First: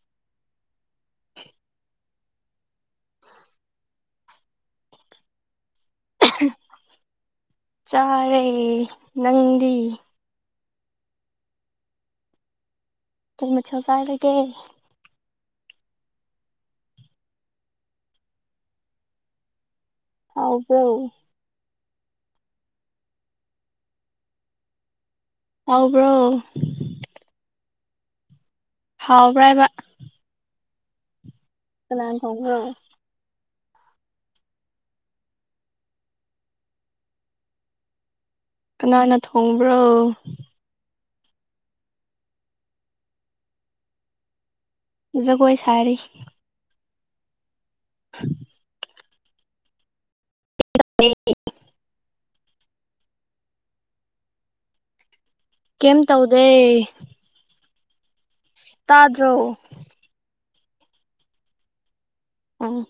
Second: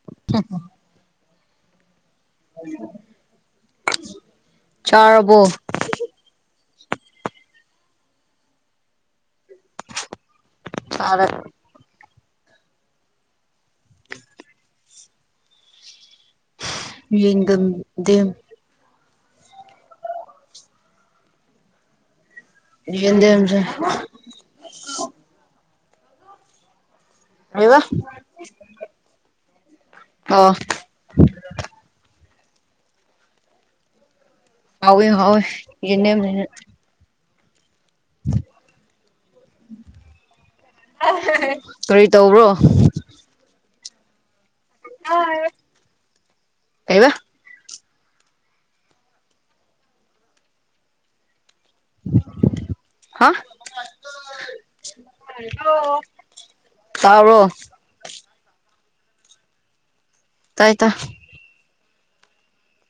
ꯍ [unintelligible] ꯆꯔꯕꯣ ꯆꯥꯔꯦ ꯅꯪꯗꯤ ꯐꯔꯦ ꯀꯩ ꯃꯊꯦꯜ ꯆꯥꯔꯒꯦ ꯌꯦꯡꯒꯝꯗꯦꯝ ꯍꯧ ꯄꯔꯣ ꯌꯦꯗꯦꯝꯁꯦ ꯍꯥꯎꯕ꯭ꯔꯣ ꯀꯩꯕ ꯍꯥꯎꯕ꯭ꯔꯕꯥ ꯑ‌ꯣ ꯀꯅꯥꯟ ꯊ‌ꯣꯡꯕ꯭ꯔꯣ ꯍꯥꯎꯋꯦ ꯍꯥꯎꯋ‌ꯦ ꯌ‌ꯦꯟꯗ‌ꯦꯝꯅ [inaudible] ꯀꯅꯥꯅ ꯊꯣꯡꯕ꯭ꯔꯣ ꯀꯔꯤ ꯇꯧꯕ꯭ꯔꯣ ꯖꯒꯣꯏ ꯁꯥꯔꯤ ꯀꯩꯕ [unintelligible] [unintelligible] ꯍꯥ ꯀꯦꯝ ꯇꯧꯗꯦ ꯇꯥꯕꯔ‌ꯣ ꯇꯥꯗ꯭ꯔꯣ ꯇꯥꯏ ꯇꯥꯏ ꯎꯝ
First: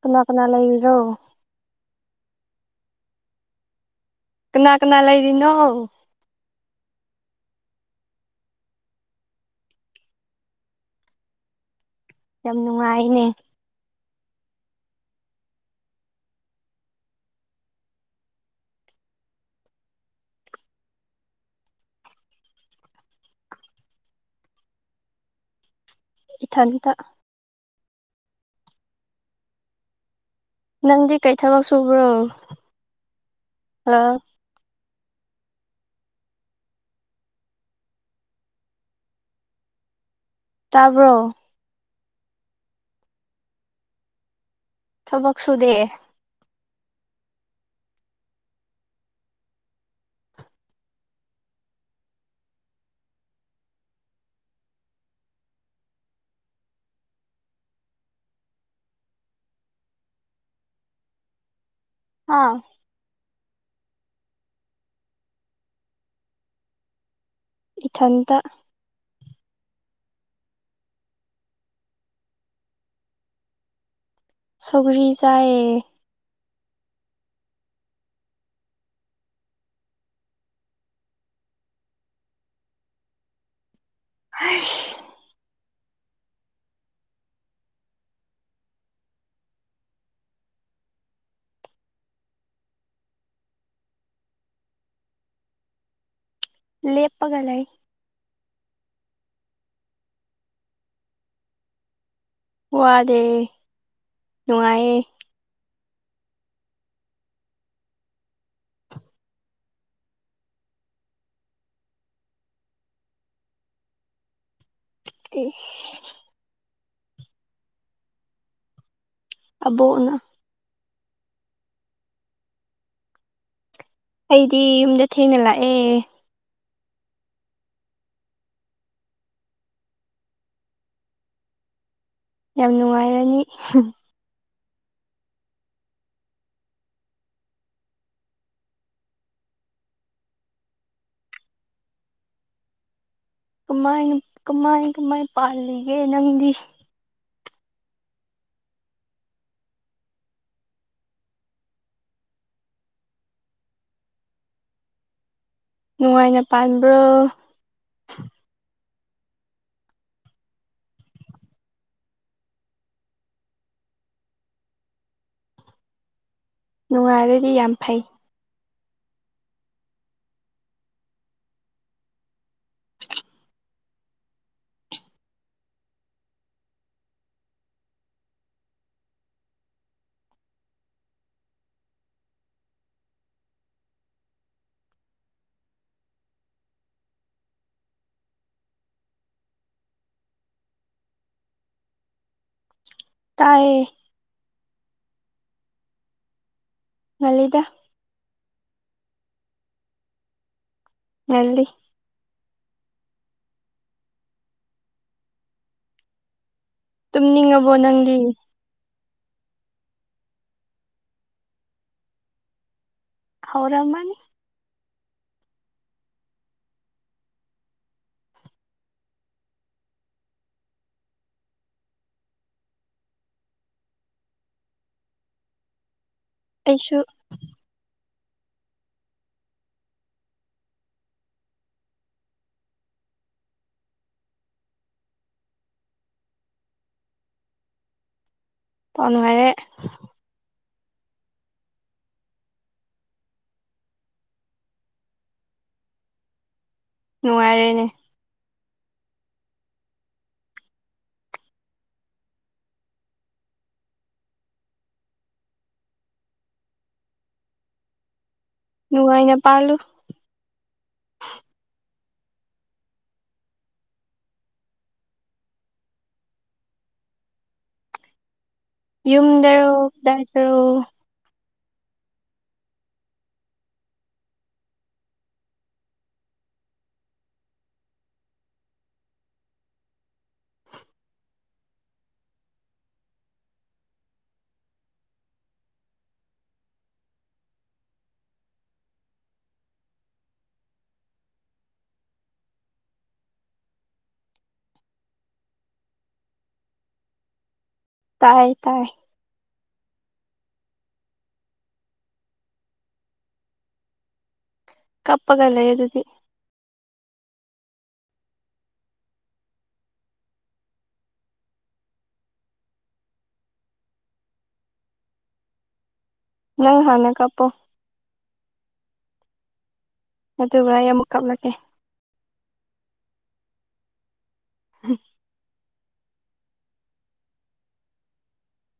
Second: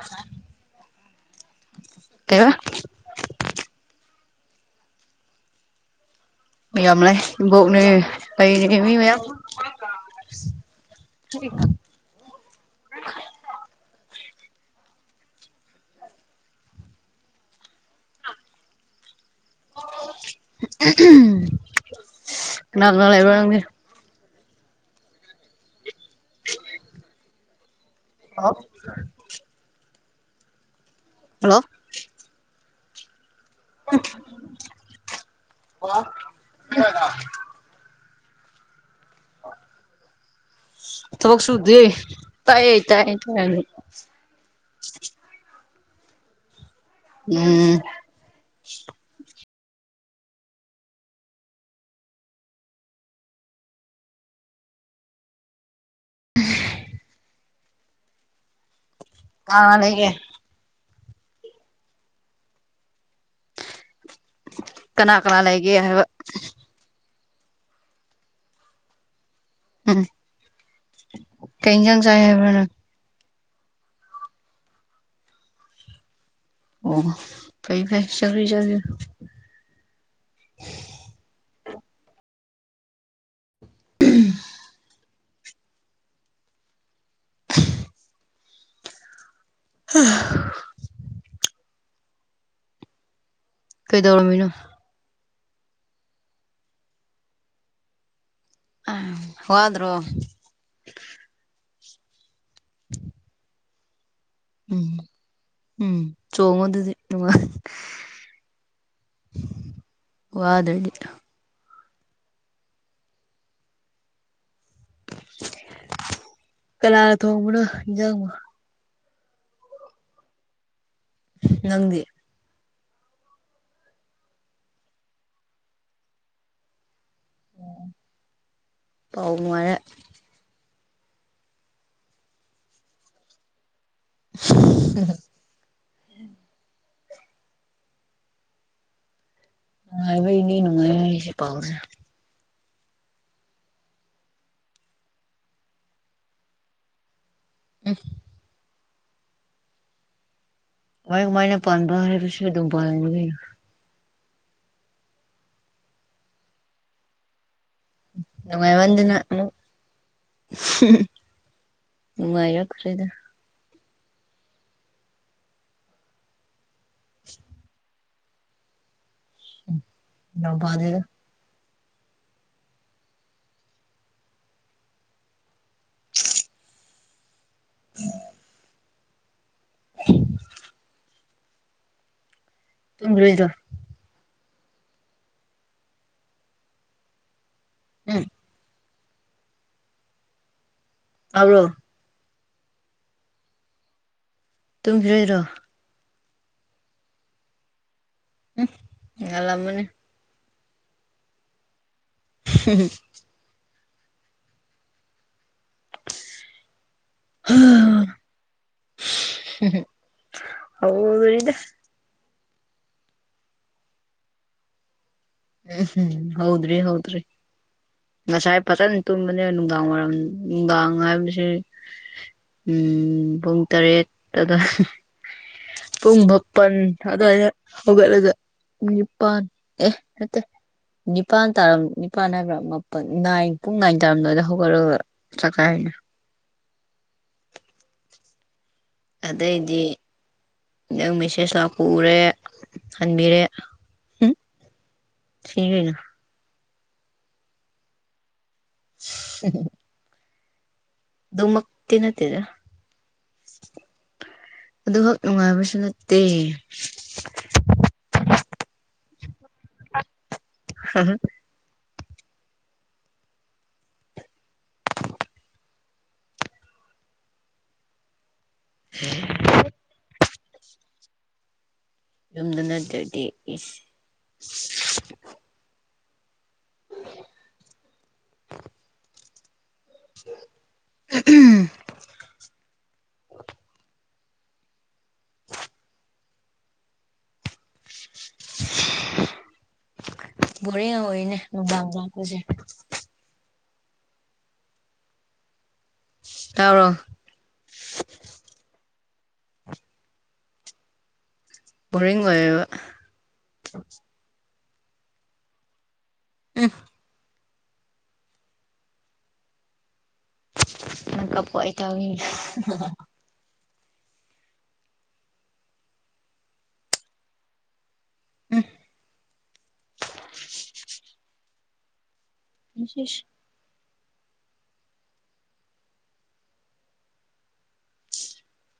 ꯀꯅꯥ ꯀꯅꯥ ꯂꯩꯔꯤꯔꯣ ꯀꯩꯕ ꯀꯅꯥ ꯀꯅꯥ ꯂꯩꯔꯤꯅꯣ ꯃꯌꯥꯝ ꯂꯩ ꯏꯕ‌ꯣꯛꯅ‌ꯦ ꯂꯩꯔꯤ ꯃꯤ ꯃꯌꯥꯝ [unintelligible] ꯌꯥꯝ ꯅꯨꯡꯉꯥꯏꯅꯦ ꯀꯅꯥ ꯀꯅꯥ ꯂꯩꯕ꯭ꯔꯥ ꯅꯪꯗꯤ ꯏꯊꯟꯇ [unintelligible] ꯅꯪꯗꯤ ꯀꯩ ꯍꯜꯂꯣ ꯊꯕꯛ ꯁꯨꯕ꯭ꯔꯣ ꯍꯜꯂꯣ [unintelligible] ꯇꯥꯕ꯭ꯔꯣ ꯊꯕꯛ ꯁꯨꯗꯦ ꯇꯥꯏꯌꯦ ꯇꯥꯏ ꯇꯥꯏꯅ‌ꯦ ꯊꯕꯛꯁꯨꯨꯗꯦ ꯎꯝ [unintelligible] ꯀꯅꯥ ꯀꯅꯥ ꯂꯩꯒ‌ꯦ ꯍꯥꯥ ꯀꯅꯥ ꯀꯅꯥ ꯂꯩꯒ‌ꯦ ꯍꯥꯏꯕ ꯏꯊꯟꯇ ꯎꯝ ꯀꯩ ꯌꯦꯟꯁꯥꯡ ꯆꯥꯏ ꯍꯥꯏꯕ꯭ꯔ ꯅꯪ ꯁꯧꯒ꯭ꯔꯤ ꯆꯥꯏꯌꯦ ꯑꯣ ꯐꯩ ꯐꯩ ꯁꯧꯒ꯭ꯔꯤ ꯆꯥꯕꯤꯌꯨ [unintelligible] [unintelligible] ꯀꯩꯗꯧꯔꯝꯃꯤꯅꯣ ꯂꯦꯞꯄꯒ ꯂꯩꯏ ꯋꯥꯗ꯭ꯔꯣ ꯋꯥꯗꯦ ꯅꯨꯡꯉꯥꯏꯌꯦ ꯎꯝ ꯎꯝ ꯆꯣꯡꯉꯗꯨꯗꯤ ꯋꯥꯗꯗꯤ ꯏꯁ ꯀꯟꯅꯥꯅ ꯊꯣꯡꯕꯅꯣ ꯏꯖꯥꯡꯕ ꯑꯕꯣꯛ ꯅ ꯅꯪꯗꯤ ꯑꯩꯗꯤ ꯌꯨꯝꯗ ꯊꯦꯡꯅ ꯂꯥꯛꯑꯦ ꯄꯥꯎ ꯅꯨꯉꯥꯏꯔꯦ ꯌꯥꯝ ꯅꯨꯡꯉꯥꯏꯔꯅꯤ ꯍꯝ ꯍꯝ ꯅꯨꯡꯉꯥꯏꯕꯩ ꯅꯤ ꯅꯨꯡꯉꯥꯏ ꯍꯥꯏꯁꯦ ꯄꯥꯎꯁꯦ ꯀꯃꯥꯏꯅ ꯀꯃꯥꯏ ꯀꯃꯥꯏ ꯄꯥꯜꯂꯤꯒꯦ ꯅꯪꯗꯤ ꯑꯝ ꯃꯥꯏ ꯃꯥꯏꯅ ꯄꯥꯟꯕ ꯍꯥꯏꯕꯁꯦ ꯑꯗꯨꯝ ꯄꯥꯏꯅꯤ ꯅꯨꯡꯉꯥꯏꯅ ꯄꯥꯟꯕ꯭ꯔꯣ ꯅꯨꯡꯉꯥꯏ ꯃꯟꯗꯅ ꯑꯃꯨ ꯍꯝꯑꯝ ꯅꯨꯡꯉꯥꯏꯔꯛꯈ꯭ꯔꯦꯗ ꯅꯨꯡꯉꯥꯏꯔꯗꯤ ꯌꯥꯝ ꯐꯩ ꯅꯥꯎꯄꯗꯦ [unintelligible] [inaudible] ꯇꯨꯝꯒꯤꯔꯣꯏꯗ ꯎꯝ ꯇꯥꯕ꯭ꯔꯣ ꯇꯥꯏꯌꯦ ꯇꯨꯝꯈꯤꯔꯣꯏꯗꯣ ꯉꯜꯂꯤꯗ ꯎꯝ ꯉꯂꯝꯃꯅꯤ ꯉꯜꯂꯤ ꯍꯝꯍꯝ ꯇꯨꯝꯅꯤꯡꯉꯕꯣ ꯅꯪꯗꯤ ꯍꯧꯔꯦꯗ ꯍꯧꯔꯝꯃꯅꯤ ꯎꯝ ꯍꯝ ꯍꯧꯗ꯭ꯔꯤ ꯍꯧꯗ꯭ꯔꯤ ꯉꯁꯥꯏ ꯐꯖꯅ ꯇꯨꯝꯕꯅꯦ ꯅꯨꯡꯗꯥꯡ ꯋꯥꯏꯔꯝ ꯅꯨꯡꯗꯥꯡ ꯍꯥꯏꯕꯁꯦ ꯎꯝ ꯄꯨꯡ ꯇꯔꯦꯠ ꯑꯗ ꯄꯨꯡ ꯕꯛ ꯄꯟ ꯑꯩꯁꯨ ꯑꯗꯨꯋꯥꯏꯗ ꯍꯧꯒꯠꯂꯒ ꯅꯤꯄꯥꯟ ꯑꯦ ꯅꯠꯇꯦ ꯅꯤꯄꯥꯟ ꯇꯥꯔꯝ ꯅꯤꯄꯥꯟ ꯍꯥꯏꯕ꯭ꯔ ꯃꯞ ꯄ ꯅꯥꯏꯟ ꯄꯨꯡ ꯅꯥꯏꯟ ꯇꯥꯔꯝꯗꯥꯏꯗ ꯍꯧꯒꯠꯂꯒ ꯆꯥꯛꯆꯥꯏ ꯄꯥꯎ ꯅꯨꯡꯉꯥꯏꯔꯦ ꯑꯗꯩꯗꯤ ꯪ ꯅꯪ ꯃꯦꯁꯦꯁ ꯂꯥꯛꯄ ꯎꯔꯦ ꯍꯟꯕꯤꯔꯦ ꯍꯝ ꯁꯤꯒ꯭ꯔꯦꯒ ꯅꯨꯡꯉꯥꯏꯔꯦꯅꯦ [inaudible] ꯗꯨꯃꯛꯇꯤ ꯅꯠꯇꯦꯗ ꯑꯗꯨꯈꯛ ꯅꯨꯡꯉꯥꯏꯕꯁꯨ ꯅꯠꯇꯦ ꯅꯨꯡꯉꯥꯏꯅ ꯄꯥꯜꯂꯨ ꯍꯝꯍꯝ ꯌꯨꯝꯗꯔꯣ ꯀꯗꯥꯏꯗꯔꯣ ꯌꯨꯝꯗ ꯅꯠꯇ꯭ꯔꯗꯤ ꯏꯁ [inaudible] [inaudible] ꯕꯣꯔꯤꯡ ꯑꯣꯏꯅꯦ ꯅꯨꯡꯗꯥꯡ ꯂꯥꯛꯄꯖꯦ ꯇꯥꯕ꯭ꯔꯣ ꯇꯥꯏ ꯇꯥꯏ ꯕꯣꯔꯤꯡ ꯑꯣꯏꯌꯦꯕ ꯀꯞꯄꯒ ꯂꯩ ꯑꯗꯨꯗꯤ [inaudible] ꯅꯡ ꯀꯞꯄꯣ ꯑꯩ [unintelligible] ꯅꯪ ꯍꯥꯟꯅ ꯀꯞꯄꯣ ꯎꯝ ꯑꯗꯨꯒ ꯑꯩ ꯑꯃꯨꯛ ꯀꯞꯂꯛꯀꯦ [unintelligible] [inaudible]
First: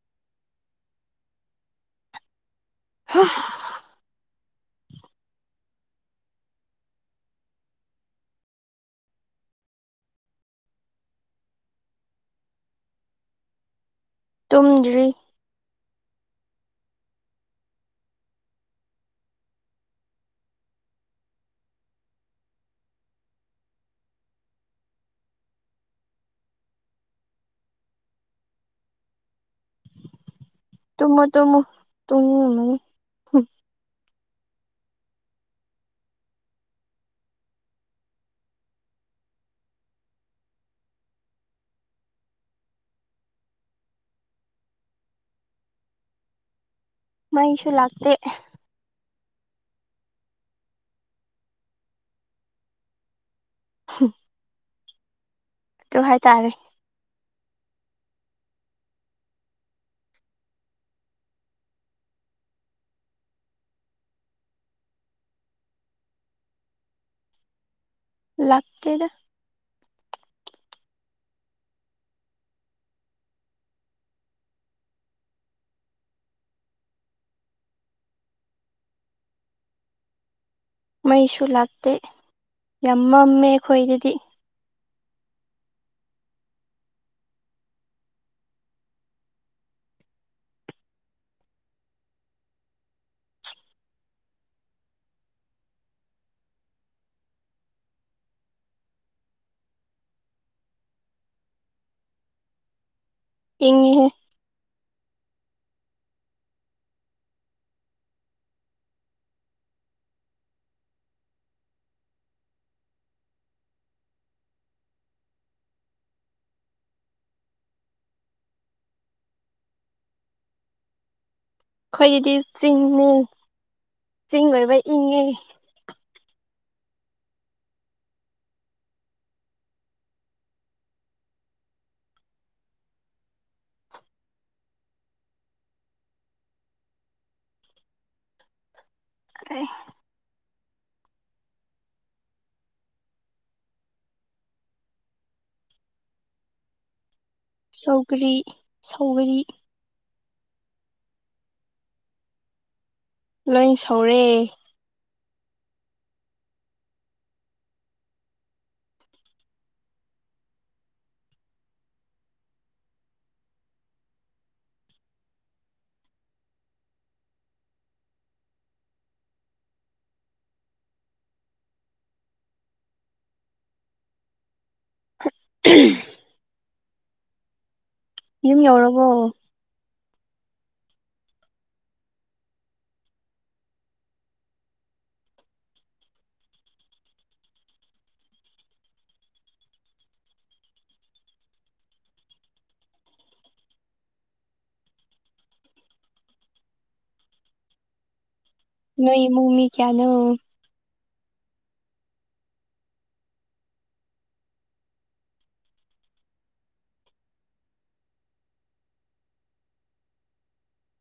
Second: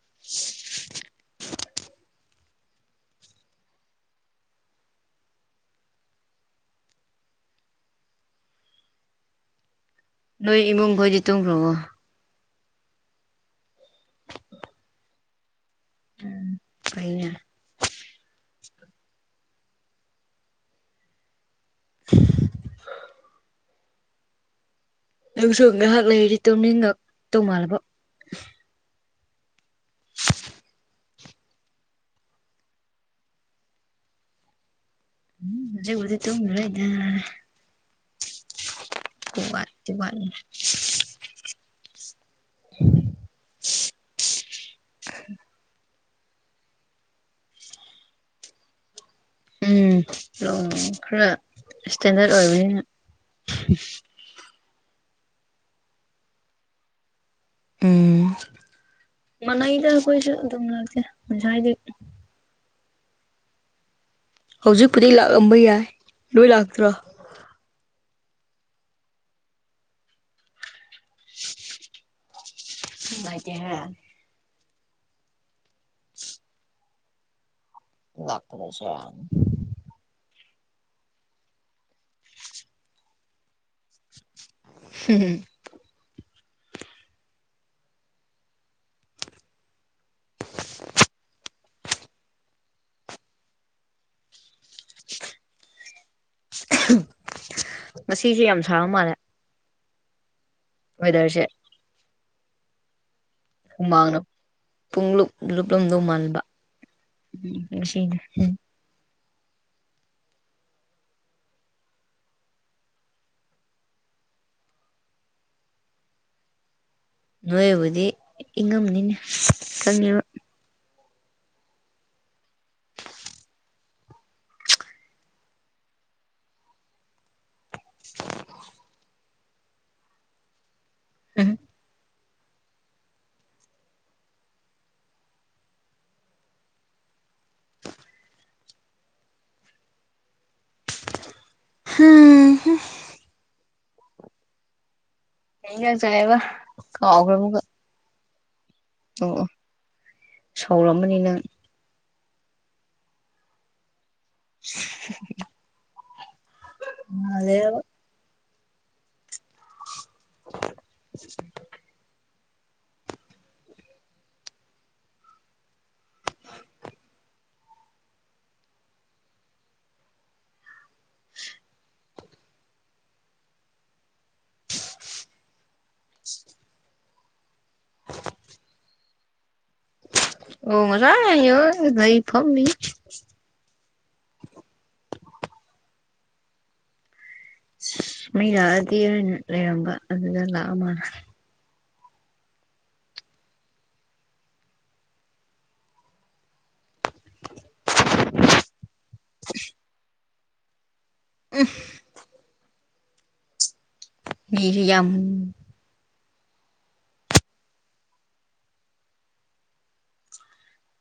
[inaudible] ꯍꯥ ꯅꯣꯏ ꯏꯃꯨꯡꯈꯣꯏꯗꯤ ꯇꯨꯝꯈꯔ꯭ꯕꯣ ꯇꯨꯝꯗ꯭ꯔꯤ ꯎꯝ ꯐꯩꯅꯦ [inaudible] ꯑꯩꯕꯨꯁꯨ ꯉꯥꯍꯥꯛ ꯂꯩꯔꯗꯤ ꯇꯨꯃꯤꯡ ꯉꯛ ꯇꯧ ꯃꯥꯜꯂꯕ ꯇꯝꯃꯣ ꯇꯝꯃꯣ ꯇꯨꯝꯒꯅꯨ ꯎꯝ ꯑꯩꯕꯨꯗꯤ ꯇꯨꯝꯔꯔꯣꯏꯗꯥ ꯋ [unintelligible] ꯋꯥꯅꯤ ꯃꯩꯁꯨ ꯂꯥꯛꯇꯦ ꯎꯝ ꯈꯔ ꯁꯇꯦꯟꯗꯔꯠ ꯑꯣꯏꯕꯅꯤꯅ ꯗꯨ ꯍꯥꯏꯇꯥꯔꯦ ꯎꯝ ꯃꯅꯩꯗ ꯑꯩꯈꯣꯏꯁꯨ ꯑꯗꯨꯝ ꯂꯥꯛꯇꯦ ꯉꯁꯥꯏꯗꯤ ꯍꯧꯖꯤꯛꯄꯨꯗꯤ ꯂꯥꯛꯑꯝꯕ ꯌꯥꯏ ꯂꯣꯏ ꯂꯥꯛꯇ꯭ꯔꯣ ꯂꯥꯛꯇꯗ ꯅꯨꯡꯉꯏꯇꯦꯍꯦ ꯂꯥꯛꯇꯕꯁꯦ ꯃꯩꯁꯨ ꯂꯥꯛꯇꯦ ꯌꯥꯝ ꯃꯝꯃꯦ ꯈꯣꯏꯗꯗꯤ [inaudible] ꯉꯁꯤꯖꯨ ꯌꯥꯝ ꯁꯥꯕ ꯃꯥꯜꯂꯦ ꯋꯦꯗꯔꯁꯦ ꯏꯪꯉꯤꯍꯦ ꯍꯨꯃꯥꯡꯅ ꯄꯨꯡꯂꯨꯞ ꯂꯨꯞꯂꯝꯗꯧ ꯃꯥꯥꯟꯕ ꯎ ꯅꯨꯁꯤꯅꯦ ꯍꯦ ꯅꯣꯏꯕꯨꯗꯤ ꯏꯪꯉꯝꯅꯤꯅꯦ ꯈꯪꯉꯦꯕ ꯑꯩꯈꯣꯏꯒꯤꯗꯤ ꯆꯤꯡꯅꯦ ꯆꯤꯡ ꯑꯣꯏꯕꯩ ꯏꯪꯉꯦ [inaudible] ꯑꯍꯥ ꯑꯩꯍ ꯀꯩꯌꯦꯟꯖꯥꯡ ꯆꯥꯏꯌꯦꯕ ꯀꯥꯎꯈ꯭ꯔꯦ ꯑꯃꯨꯛꯀ ꯁꯧꯒ꯭ꯔꯤ ꯑꯣ ꯁꯧꯒꯔꯤ ꯑꯣ ꯁꯥꯎꯔꯝꯃꯅꯤ ꯅꯪ ꯂꯩ ꯁꯧꯔꯦ [unintelligible] ꯃꯥꯜꯂꯦꯕ [inaudible] [unintelligible] ꯌꯨꯝ ꯌꯧꯔꯕꯣ ꯑꯣ ꯉꯁꯥꯏꯅ ꯌꯧꯔꯒ ꯂꯩ ꯐꯝꯃꯤ ꯑꯁ ꯃꯤ ꯂꯥꯛꯑꯗꯤ ꯍꯥꯏꯅ ꯂꯩꯔꯝꯕ ꯑꯗꯨꯒ ꯂꯥꯛꯑ ꯃꯥꯜꯂꯦ [inaudible] ꯅꯣꯏ ꯏꯃꯨꯡ ꯃꯤ ꯀꯌꯥꯅꯣ [unintelligible] ꯃꯤꯖꯦ ꯌꯥꯝ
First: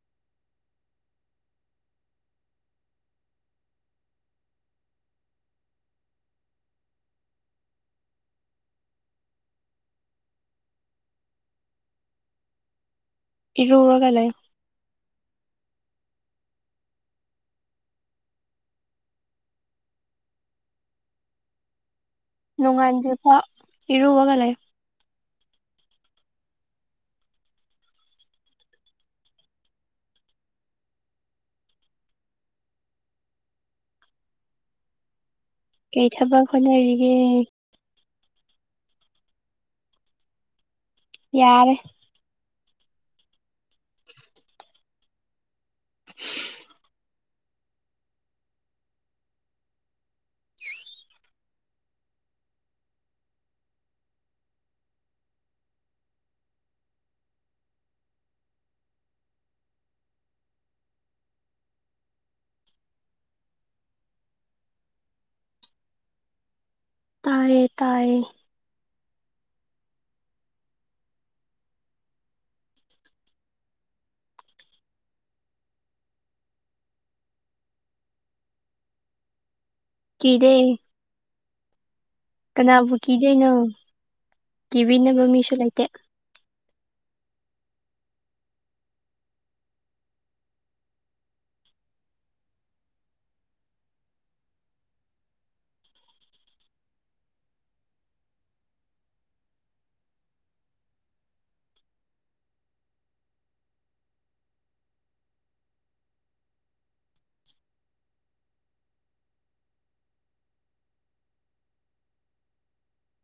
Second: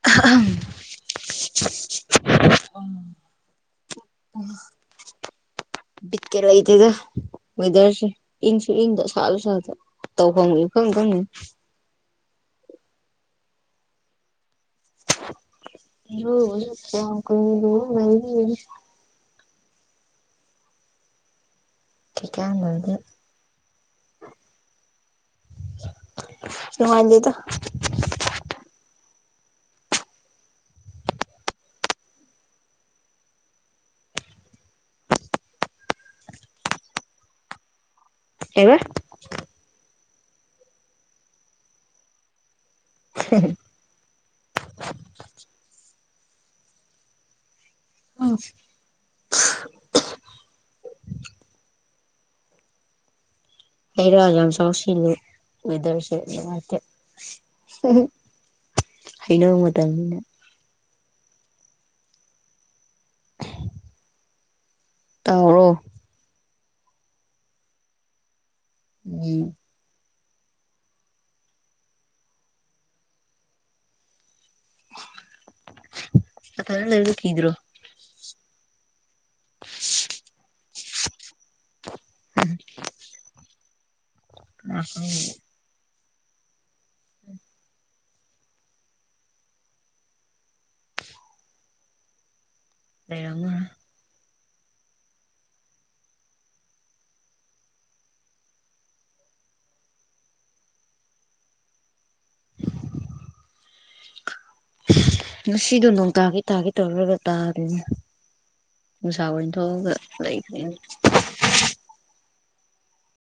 [unintelligible] ꯑꯣ ꯕꯤꯠꯀ ꯂꯩꯇꯦꯗ ꯋꯦꯗꯔꯁꯦ ꯏꯪꯁꯨ ꯏꯪꯗꯦ ꯁꯥꯁꯨ ꯁꯥꯗꯥ ꯇꯧꯐꯝꯒ ꯏꯈꯪ ꯈꯪꯗꯦ ꯏꯔꯨꯔꯒ ꯂꯩ ꯏꯔꯨꯕꯖꯨ ꯀꯌꯥꯝ ꯀꯨꯏꯅ ꯂꯨꯔ ꯂꯩꯅꯦꯒꯦ ꯀꯩꯀꯥꯟꯅꯕꯗ ꯅꯣꯡꯉꯥꯟꯗ꯭ꯔꯤꯐꯥꯎ ꯏꯔꯨꯋꯒ ꯂꯩ ꯅꯨꯡꯉꯥꯟꯗꯦꯗ ꯀꯩ ꯊꯕꯛ ꯍꯣꯠꯅꯔꯤꯒꯦ ꯑꯦꯕ ꯌꯥꯔꯦ [unintelligible] [unintelligible] ꯎꯝ ꯍꯩ ꯔꯥ ꯌꯥꯝ ꯆꯥꯎꯁꯤꯜꯂꯨ ꯋꯦꯗꯔꯁꯦ ꯅꯨꯡꯉꯥꯏꯇꯦ ꯍꯩꯅꯧ ꯃꯇꯝꯅꯤꯅ [unintelligible] ꯇꯥꯎꯔꯣ ꯇꯥꯏꯌꯦ ꯇꯥꯏꯌꯦ ꯎꯝ ꯅꯊꯜ ꯂꯩꯕꯗꯣ ꯀꯤꯗ꯭ꯔꯣ [unintelligible] ꯀꯤꯗꯦ ꯀꯅꯥꯕꯨ ꯀꯤꯗꯣꯏꯅꯣ ꯀꯅꯥ ꯈꯪ ꯀꯤꯕꯤꯅꯕ ꯃꯤꯁꯨ ꯂꯩꯇꯦ ꯂꯩꯔꯝꯃꯨꯔꯥ [inaudible] ꯉꯁꯤꯗꯣ ꯅꯣꯡ ꯇꯥꯒꯦ ꯇꯥꯒꯦ ꯇꯧꯔꯒ ꯇꯥꯗꯦꯅꯦ ꯅꯨꯡꯁꯥ ꯑꯣꯏ ꯊꯣꯛꯑꯒ ꯂꯩꯈ꯭ꯔꯦꯅꯦ